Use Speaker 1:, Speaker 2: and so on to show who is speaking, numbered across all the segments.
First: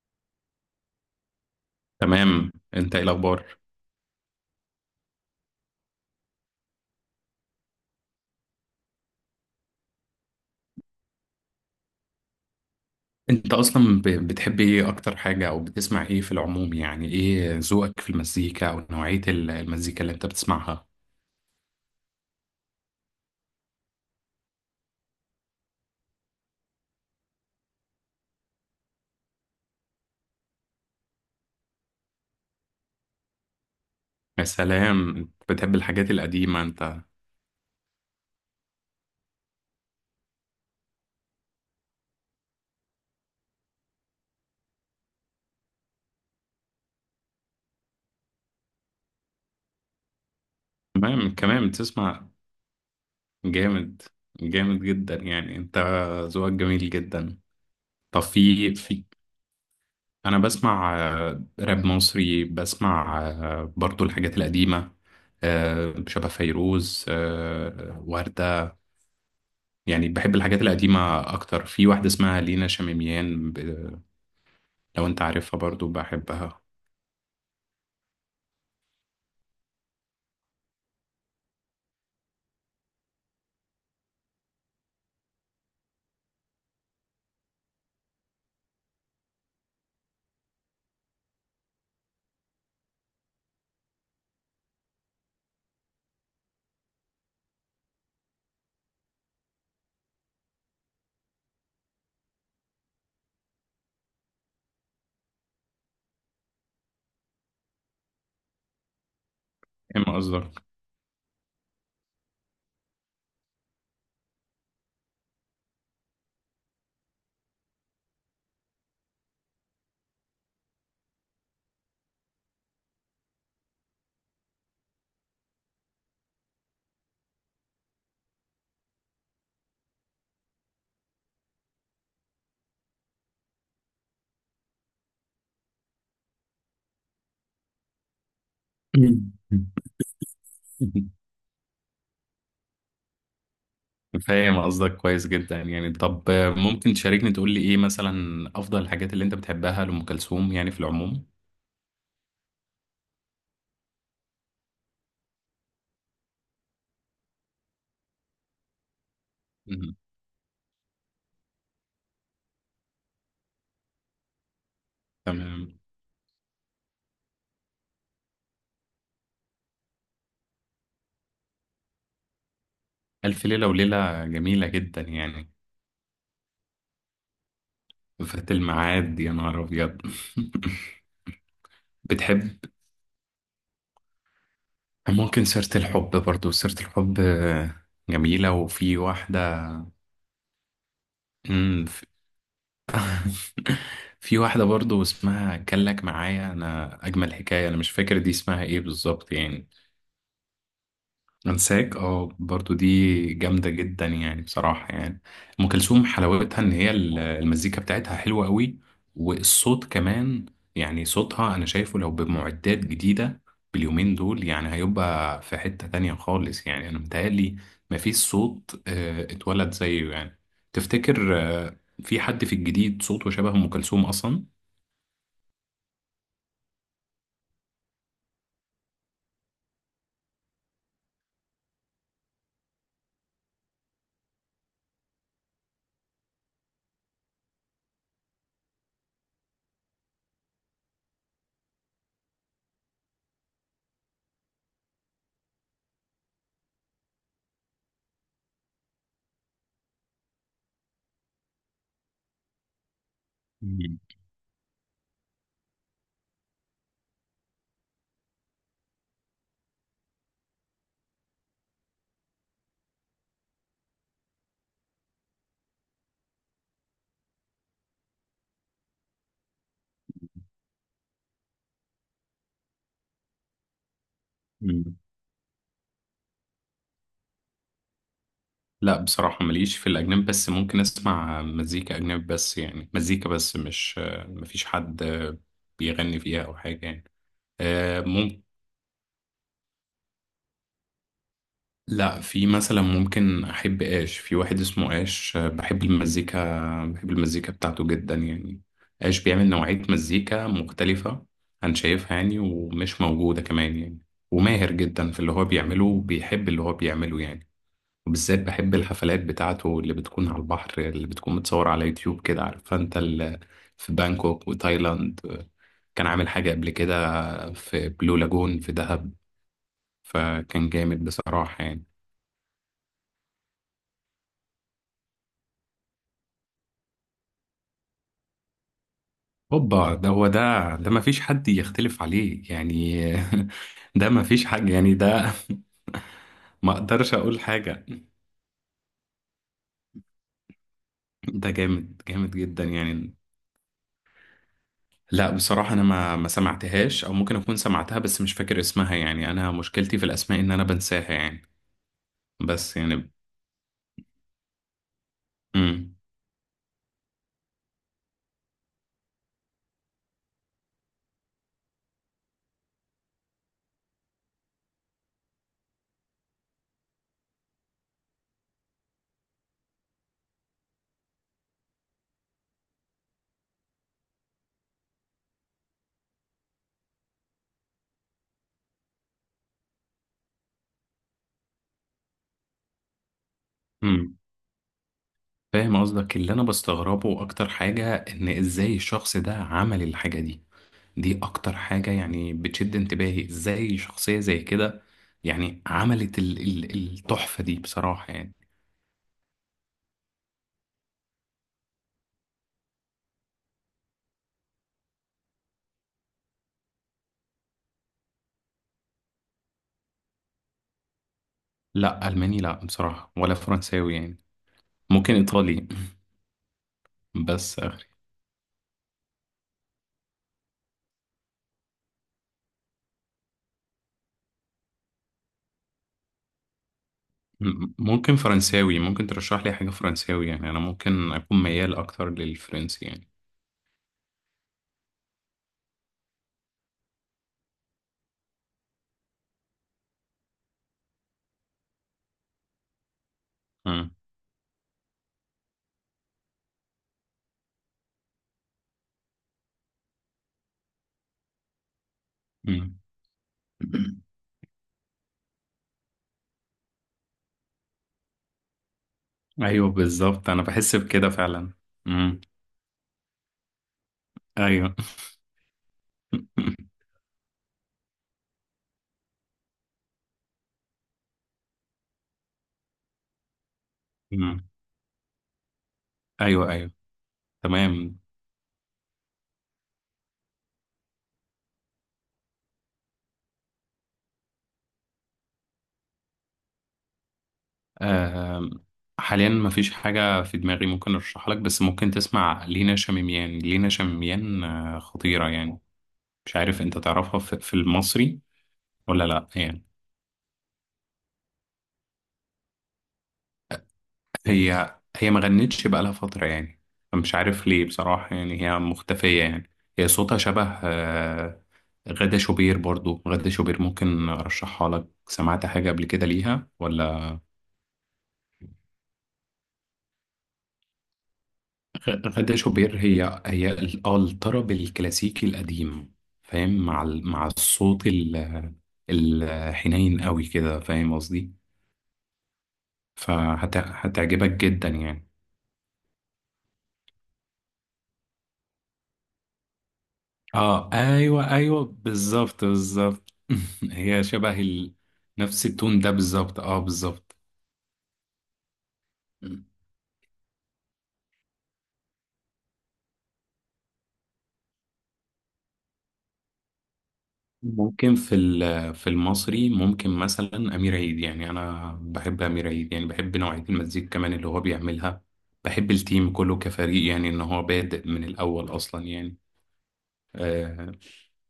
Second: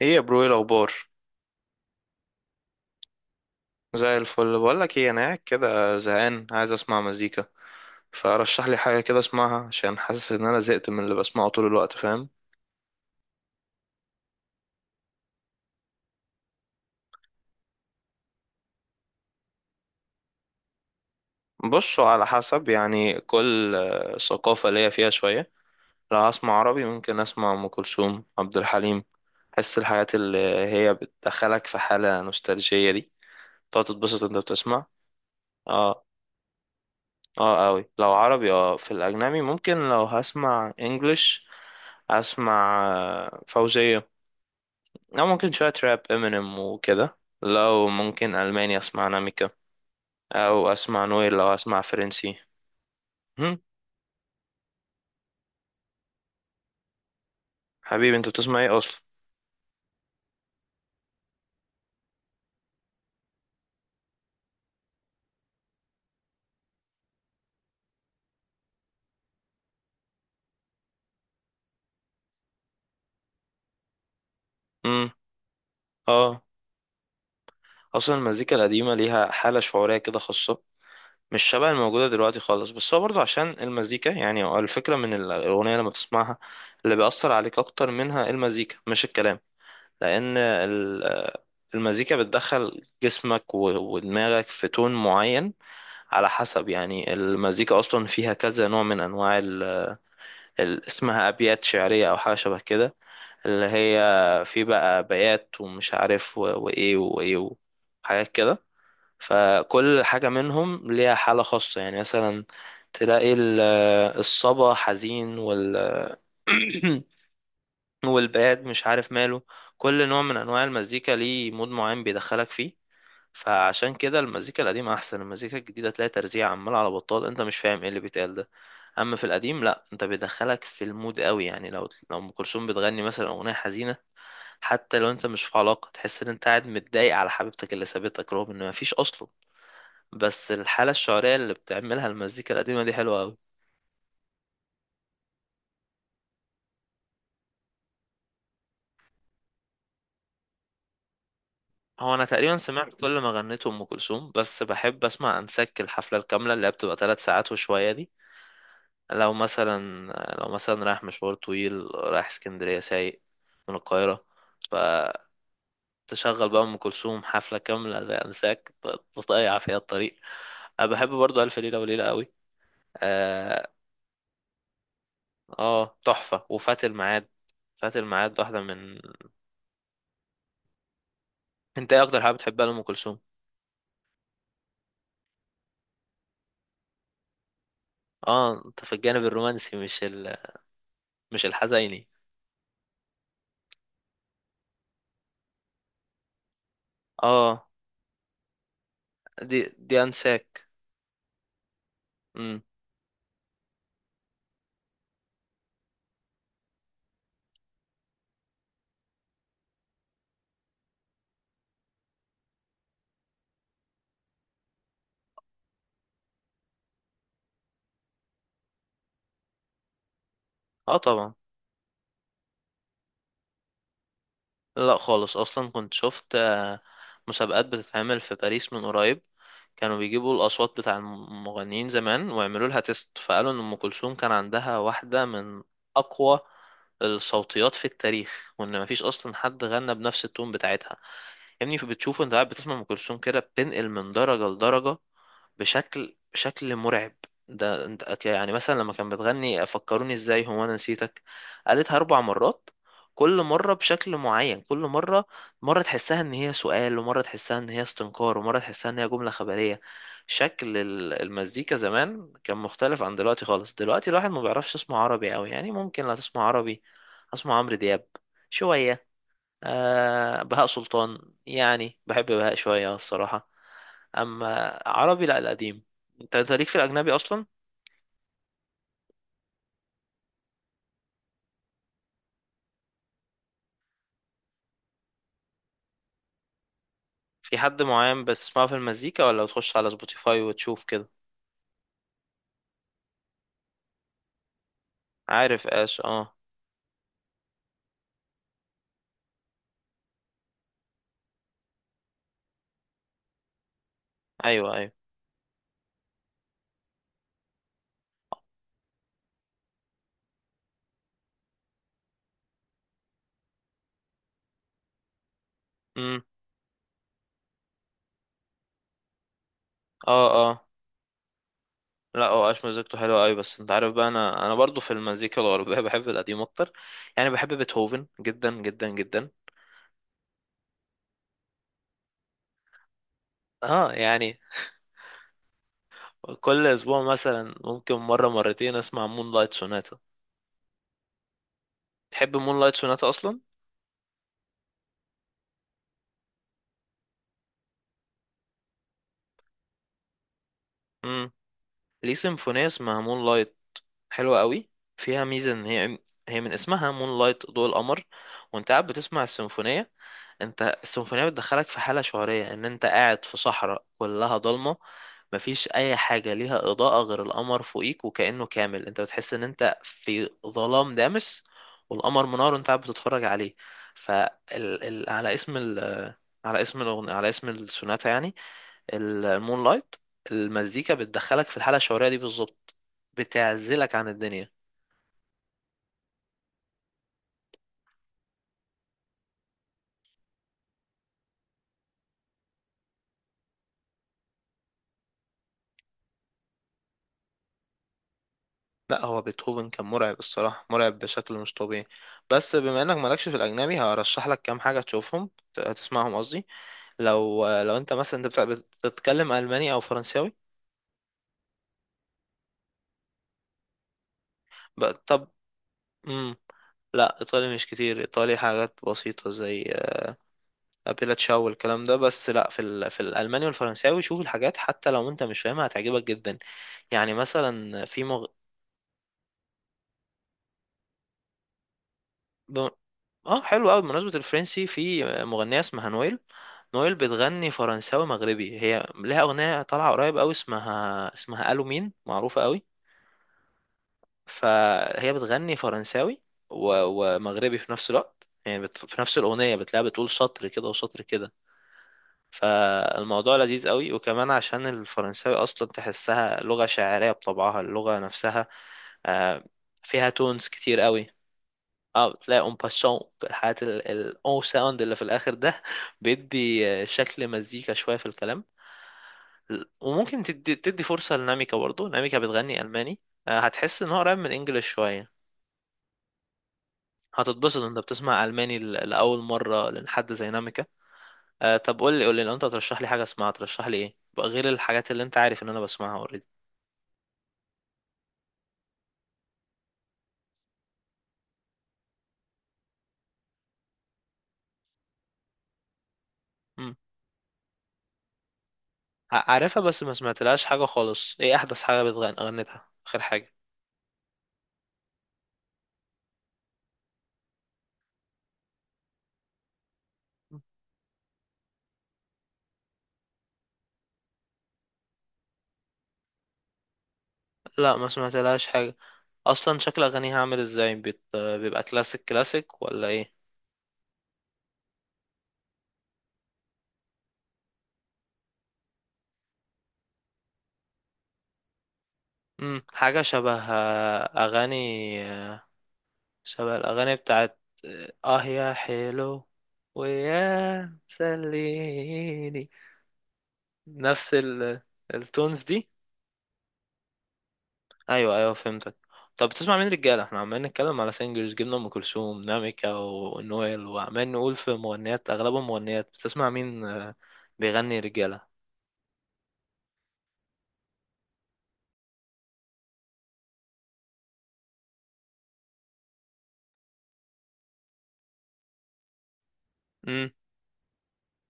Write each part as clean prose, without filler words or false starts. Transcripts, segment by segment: Speaker 1: ايه يا برو، ايه الاخبار؟
Speaker 2: تمام، انت ايه الاخبار؟
Speaker 1: زي الفل. بقول لك ايه، انا قاعد كده زهقان، عايز اسمع مزيكا. فرشح لي حاجه كده اسمعها عشان حاسس ان انا زهقت من اللي بسمعه طول الوقت، فاهم؟
Speaker 2: انت اصلا بتحب ايه اكتر حاجة او بتسمع ايه في العموم؟ يعني ايه ذوقك في المزيكا او نوعية المزيكا اللي انت بتسمعها؟
Speaker 1: بصوا، على حسب يعني كل ثقافه ليا فيها شويه. لو هسمع عربي ممكن اسمع ام كلثوم، عبد الحليم. حس الحاجات اللي هي بتدخلك في حاله نوستالجيه دي، تقعد تتبسط انت
Speaker 2: يا
Speaker 1: بتسمع.
Speaker 2: سلام، انت بتحب
Speaker 1: اه.
Speaker 2: الحاجات القديمة انت.
Speaker 1: اه قوي لو عربي. اه، في الاجنبي ممكن لو هسمع انجلش اسمع فوزية. أو ممكن شوية راب امينيم وكده. لو ممكن ألماني أسمع ناميكا، أو أسمع نويل
Speaker 2: تمام،
Speaker 1: لو
Speaker 2: كمان
Speaker 1: أسمع
Speaker 2: بتسمع.
Speaker 1: فرنسي. هم؟
Speaker 2: جامد، جامد جدا. يعني انت ذوقك جميل جدا.
Speaker 1: حبيبي،
Speaker 2: طب،
Speaker 1: أنت بتسمع
Speaker 2: في
Speaker 1: إيه أصلا؟
Speaker 2: في انا بسمع راب مصري، بسمع برضو الحاجات القديمة، شبه فيروز، وردة. يعني بحب الحاجات القديمة أكتر. في واحدة اسمها لينا شميميان لو
Speaker 1: مم.
Speaker 2: أنت عارفها برضو
Speaker 1: آه.
Speaker 2: بحبها.
Speaker 1: أصلا المزيكا القديمة ليها حالة شعورية كده خاصة، مش شبه الموجودة دلوقتي خالص. بس هو برضه عشان المزيكا، يعني هو الفكرة من الأغنية لما تسمعها اللي بيأثر عليك أكتر منها، المزيكا مش الكلام. لأن المزيكا بتدخل جسمك ودماغك في تون معين. على حسب، يعني المزيكا أصلا فيها كذا نوع من أنواع اسمها أبيات شعرية أو حاجة شبه كده، اللي هي في بقى بيات ومش عارف وإيه وإيه وحاجات كده. فكل
Speaker 2: فاهم
Speaker 1: حاجة
Speaker 2: قصدك.
Speaker 1: منهم ليها حالة خاصة. يعني مثلا تلاقي الصبا حزين، وال والباد مش عارف ماله. كل نوع من انواع المزيكا ليه مود معين بيدخلك فيه. فعشان كده المزيكا القديمة احسن. المزيكا الجديدة تلاقي ترزيع عمال على بطال، انت مش فاهم ايه اللي بيتقال ده. اما في القديم لا، انت بيدخلك في المود قوي. يعني لو ام كلثوم بتغني مثلا اغنية حزينة، حتى لو انت مش في علاقة تحس ان انت قاعد متضايق على حبيبتك اللي سابتك، رغم ان مفيش اصلا. بس الحالة الشعرية اللي بتعملها المزيكا القديمة دي حلوة قوي.
Speaker 2: فاهم قصدك كويس جدا. يعني طب، ممكن تشاركني تقول لي إيه مثلا أفضل الحاجات اللي أنت بتحبها لأم كلثوم يعني في العموم؟
Speaker 1: هو انا تقريبا سمعت كل ما غنيته ام كلثوم، بس بحب اسمع انسك، الحفله الكامله اللي هي بتبقى ثلاث ساعات وشويه دي. لو
Speaker 2: مم.
Speaker 1: مثلا، لو مثلا رايح مشوار طويل، رايح اسكندريه سايق من القاهره، فتشغل
Speaker 2: تمام.
Speaker 1: بقى ام كلثوم حفله كامله زي انساك، تضيع فيها الطريق. أنا بحب برضو الف ليله وليله قوي.
Speaker 2: ألف ليلة
Speaker 1: اه.
Speaker 2: وليلة جميلة جدا يعني.
Speaker 1: تحفه. وفات الميعاد، فات الميعاد
Speaker 2: فات
Speaker 1: واحده من...
Speaker 2: الميعاد، يا نهار أبيض!
Speaker 1: انت ايه اكتر حاجه
Speaker 2: بتحب،
Speaker 1: بتحبها لام كلثوم؟
Speaker 2: ممكن سيرة الحب، برضو سيرة الحب جميلة.
Speaker 1: اه، انت في
Speaker 2: وفي
Speaker 1: الجانب الرومانسي، مش ال... مش
Speaker 2: واحدة
Speaker 1: الحزيني.
Speaker 2: في واحدة برضو اسمها كان لك معايا، أنا أجمل
Speaker 1: اه،
Speaker 2: حكاية، أنا مش فاكر دي اسمها إيه بالظبط
Speaker 1: دي
Speaker 2: يعني.
Speaker 1: دي انساك.
Speaker 2: أنساك، أه،
Speaker 1: امم.
Speaker 2: برضو دي جامدة جدا يعني بصراحة يعني. أم كلثوم حلاوتها إن هي المزيكا بتاعتها حلوة قوي، والصوت كمان. يعني صوتها أنا شايفه لو بمعدات جديدة باليومين دول يعني هيبقى في حتة تانية خالص يعني، أنا متهيألي مفيش صوت اتولد زيه يعني.
Speaker 1: اه طبعا.
Speaker 2: تفتكر في حد في الجديد صوته شبه أم كلثوم أصلا؟
Speaker 1: لا خالص. اصلا كنت شفت مسابقات بتتعمل في باريس من قريب. كانوا بيجيبوا الاصوات بتاع المغنيين زمان ويعملوا لها تيست، فقالوا ان ام كلثوم كان عندها واحده من اقوى الصوتيات في التاريخ، وان مفيش اصلا حد غنى بنفس التون بتاعتها. يا ابني بتشوف انت قاعد بتسمع ام كلثوم كده بتنقل من درجه لدرجه بشكل مرعب. ده انت يعني مثلا لما كان بتغني فكروني ازاي، هو انا نسيتك، قالتها اربع مرات، كل مرة
Speaker 2: مم.
Speaker 1: بشكل معين. كل مرة، مرة تحسها ان هي سؤال، ومرة تحسها ان هي استنكار، ومرة تحسها ان هي جملة خبرية. شكل المزيكا زمان كان مختلف عن دلوقتي خالص. دلوقتي الواحد ما بيعرفش يسمع عربي قوي. يعني ممكن لا تسمع عربي، اسمع عمرو دياب شوية، آه بهاء سلطان. يعني بحب بهاء شوية الصراحة. أما
Speaker 2: مم.
Speaker 1: عربي لا، القديم. أنت ليك في الأجنبي أصلا؟
Speaker 2: لا بصراحة ماليش في الأجنبي، بس ممكن أسمع مزيكا أجنبي، بس يعني مزيكا بس، مش مفيش حد بيغني فيها أو حاجة يعني.
Speaker 1: في حد
Speaker 2: آه،
Speaker 1: معين
Speaker 2: مم...
Speaker 1: بتسمعه في المزيكا، ولا بتخش على سبوتيفاي وتشوف كده؟
Speaker 2: لا، في مثلا ممكن أحب آش. في واحد اسمه آش،
Speaker 1: عارف
Speaker 2: بحب
Speaker 1: آش، أه.
Speaker 2: المزيكا، بحب المزيكا بتاعته جدا يعني. آش بيعمل نوعية مزيكا مختلفة عن شايفها يعني، ومش موجودة كمان يعني. وماهر
Speaker 1: أيوه أيوه.
Speaker 2: جدا في اللي هو بيعمله، وبيحب اللي هو بيعمله يعني. وبالذات بحب الحفلات بتاعته اللي بتكون على البحر، اللي بتكون متصورة على يوتيوب كده، عارف انت في بانكوك وتايلاند كان
Speaker 1: أمم.
Speaker 2: عامل حاجة قبل كده، في بلو لاجون في دهب.
Speaker 1: أه أه.
Speaker 2: فكان جامد بصراحة يعني.
Speaker 1: لا، هو آش مزيكته حلوة أوي. بس أنت عارف بقى، أنا برضو في المزيكا الغربية بحب القديم أكتر. يعني بحب بيتهوفن جدا جدا جدا.
Speaker 2: هوبا، ده هو ده، ما فيش حد يختلف عليه يعني.
Speaker 1: أه
Speaker 2: ده ما
Speaker 1: يعني
Speaker 2: فيش حاجة يعني ده.
Speaker 1: كل
Speaker 2: ما
Speaker 1: أسبوع
Speaker 2: اقدرش اقول
Speaker 1: مثلا
Speaker 2: حاجة،
Speaker 1: ممكن مرة مرتين أسمع مون لايت سوناتا.
Speaker 2: ده جامد، جامد
Speaker 1: تحب مون
Speaker 2: جدا
Speaker 1: لايت سوناتا
Speaker 2: يعني.
Speaker 1: أصلا؟
Speaker 2: لا بصراحة أنا ما سمعتهاش، أو ممكن أكون سمعتها بس مش فاكر اسمها يعني. أنا مشكلتي في الأسماء إن أنا بنساها يعني.
Speaker 1: ليه سيمفونية
Speaker 2: بس
Speaker 1: اسمها
Speaker 2: يعني.
Speaker 1: مون لايت، حلوة قوي. فيها ميزة ان
Speaker 2: امم.
Speaker 1: هي، هي من اسمها مون لايت، ضوء القمر. وانت قاعد بتسمع السيمفونية، انت السيمفونية بتدخلك في حالة شعورية ان انت قاعد في صحراء كلها ضلمة، مفيش اي حاجة ليها اضاءة غير القمر فوقيك، وكأنه كامل انت بتحس ان انت في ظلام دامس، والقمر منار وانت قاعد بتتفرج عليه. فال... ال... ال... على اسم ال... على اسم الأغنية، على اسم السوناتا يعني، المون لايت. المزيكا بتدخلك في الحالة الشعورية دي بالظبط، بتعزلك عن
Speaker 2: امم.
Speaker 1: الدنيا.
Speaker 2: فاهم قصدك. اللي انا بستغربه اكتر حاجة ان ازاي الشخص ده عمل الحاجة دي. دي اكتر حاجة يعني بتشد انتباهي، ازاي شخصية زي كده يعني عملت ال التحفة دي بصراحة يعني.
Speaker 1: لا، هو بيتهوفن كان مرعب الصراحة، مرعب بشكل مش طبيعي. بس بما انك مالكش في الأجنبي، هرشح لك كام حاجة تشوفهم، تسمعهم قصدي. لو انت مثلا، انت بتتكلم ألماني أو فرنساوي؟
Speaker 2: لا الماني لا بصراحة، ولا فرنساوي يعني. ممكن
Speaker 1: طب.
Speaker 2: ايطالي،
Speaker 1: مم. لا ايطالي
Speaker 2: بس
Speaker 1: مش
Speaker 2: اخري.
Speaker 1: كتير. ايطالي حاجات بسيطه زي ابيلا تشاو والكلام ده بس. لا في ال... في الالماني والفرنساوي شوف الحاجات، حتى لو انت مش فاهمها هتعجبك جدا. يعني مثلا في
Speaker 2: ممكن فرنساوي، ممكن ترشح لي حاجة فرنساوي يعني، انا ممكن اكون ميال اكتر
Speaker 1: ب...
Speaker 2: للفرنسي يعني.
Speaker 1: اه حلو قوي. بمناسبة الفرنسي، في مغنية اسمها نويل. نويل بتغني فرنساوي مغربي، هي لها أغنية طالعة قريب قوي اسمها ألو مين، معروفة قوي.
Speaker 2: امم.
Speaker 1: فهي بتغني فرنساوي ومغربي في نفس الوقت. يعني في نفس الأغنية بتلاقيها بتقول سطر كده وسطر كده، فالموضوع لذيذ قوي.
Speaker 2: امم.
Speaker 1: وكمان عشان الفرنساوي أصلا تحسها لغة شاعرية بطبعها، اللغة نفسها آه،
Speaker 2: ايوه
Speaker 1: فيها
Speaker 2: بالظبط، انا
Speaker 1: تونز
Speaker 2: بحس
Speaker 1: كتير قوي.
Speaker 2: بكده فعلا.
Speaker 1: اه
Speaker 2: امم.
Speaker 1: بتلاقي اون باسون، الحاجات او
Speaker 2: ايوه.
Speaker 1: ساوند اللي في الاخر ده بيدي شكل مزيكا شويه في الكلام. وممكن تدي فرصه لناميكا برضو. ناميكا بتغني الماني، هتحس ان هو قريب من
Speaker 2: امم.
Speaker 1: الانجليش شويه.
Speaker 2: ايوه، ايوه.
Speaker 1: هتتبسط انت
Speaker 2: تمام.
Speaker 1: بتسمع الماني لاول مره لحد زي ناميكا. طب قول لي، قول لي لو انت ترشح لي حاجه اسمعها، ترشح لي ايه بقى غير الحاجات اللي انت عارف ان انا بسمعها اوريدي.
Speaker 2: آم، حاليا مفيش حاجه في دماغي ممكن ارشحها لك، بس ممكن تسمع لينا شميميان. لينا شميميان خطيره يعني. مش عارف انت تعرفها في المصري ولا لا
Speaker 1: عارفها
Speaker 2: يعني.
Speaker 1: بس ما سمعتلهاش حاجه خالص. ايه احدث حاجه بتغني، غنتها اخر حاجه؟
Speaker 2: هي ما غنتش بقالها فتره يعني. مش عارف ليه بصراحه يعني، هي مختفيه يعني. هي صوتها شبه غادة شوبير. برضو غادة شوبير ممكن أرشحها لك، سمعت حاجة قبل كده ليها ولا؟
Speaker 1: لا ما سمعت لهاش حاجة. اصلا شكل اغانيها عامل ازاي؟ بيبقى كلاسيك
Speaker 2: غادة
Speaker 1: كلاسيك
Speaker 2: شوبير
Speaker 1: ولا ايه؟
Speaker 2: هي الطرب الكلاسيكي القديم، فاهم؟ مع الصوت الحنين قوي كده، فاهم قصدي؟
Speaker 1: حاجة شبه
Speaker 2: فهتعجبك
Speaker 1: اغاني
Speaker 2: جدا يعني.
Speaker 1: آه، شبه الاغاني بتاعت اه يا حلو،
Speaker 2: اه
Speaker 1: ويا
Speaker 2: ايوه، ايوه بالظبط،
Speaker 1: مسليني.
Speaker 2: بالظبط. هي
Speaker 1: نفس
Speaker 2: شبه
Speaker 1: ال... التونز
Speaker 2: نفس
Speaker 1: دي.
Speaker 2: التون ده بالظبط، اه بالظبط.
Speaker 1: ايوه ايوه فهمتك. طب بتسمع مين رجاله؟ احنا عمالين نتكلم على سingers، جبنا ام كلثوم، ناميكا، ونويل، وعمال نقول في مغنيات، اغلبهم مغنيات. بتسمع مين بيغني
Speaker 2: ممكن في
Speaker 1: رجاله؟
Speaker 2: في المصري ممكن مثلا أمير عيد. يعني أنا بحب أمير عيد، يعني بحب نوعية المزيكا كمان اللي هو بيعملها. بحب التيم كله كفريق، يعني إن هو بادئ من الأول أصلا يعني. أه.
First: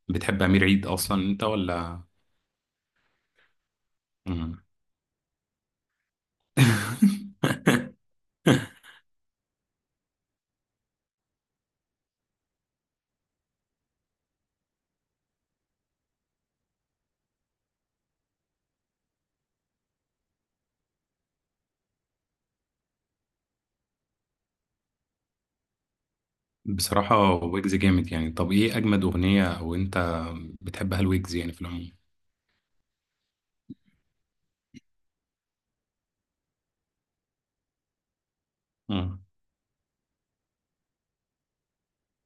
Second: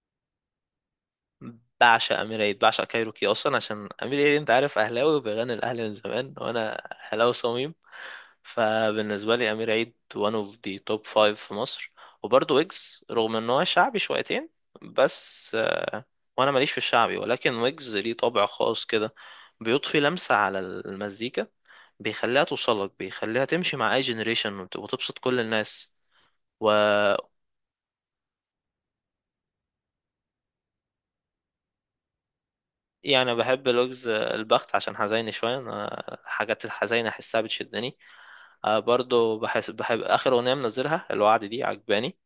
Speaker 2: بتحب أمير عيد أصلا أنت ولا؟
Speaker 1: بعشق امير عيد، بعشق كايروكي. اصلا عشان امير عيد انت
Speaker 2: مم.
Speaker 1: عارف اهلاوي، وبيغني الاهلي من زمان، وانا اهلاوي صميم. فبالنسبه لي امير عيد one of the top 5 في مصر. وبرضه ويجز، رغم ان هو شعبي شويتين، بس وانا ماليش في الشعبي، ولكن ويجز ليه طابع خاص كده، بيضفي لمسه على المزيكا، بيخليها توصلك، بيخليها تمشي مع اي جنريشن وتبسط كل الناس. و...
Speaker 2: بصراحة ويجز جامد يعني. طب إيه أجمد أغنية أو أنت بتحبها الويجز يعني في العموم؟
Speaker 1: يعني أنا بحب لغز البخت عشان حزيني شوية، أنا الحاجات الحزينة أحسها بتشدني. آه
Speaker 2: مم.
Speaker 1: برضو بحس، بحب آخر أغنية منزلها الوعد دي، عجباني.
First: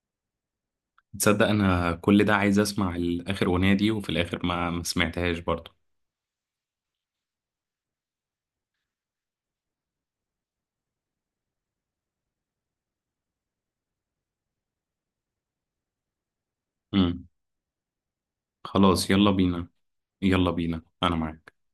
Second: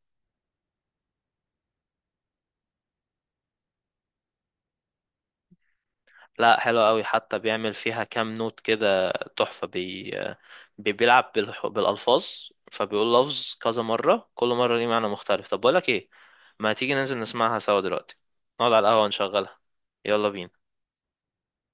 Speaker 2: تصدق أنا كل ده عايز أسمع الآخر أغنية دي، وفي الآخر ما سمعتهاش برضه.
Speaker 1: لا حلوة قوي، حتى بيعمل فيها كام نوت كده تحفة. بيلعب بالألفاظ، فبيقول لفظ كذا مرة كل مرة ليه معنى مختلف. طب بقولك إيه، ما تيجي ننزل نسمعها سوا دلوقتي، نقعد على القهوة
Speaker 2: خلاص يلا
Speaker 1: نشغلها.
Speaker 2: بينا.
Speaker 1: يلا
Speaker 2: يلا
Speaker 1: بينا.
Speaker 2: بينا. انا معاك.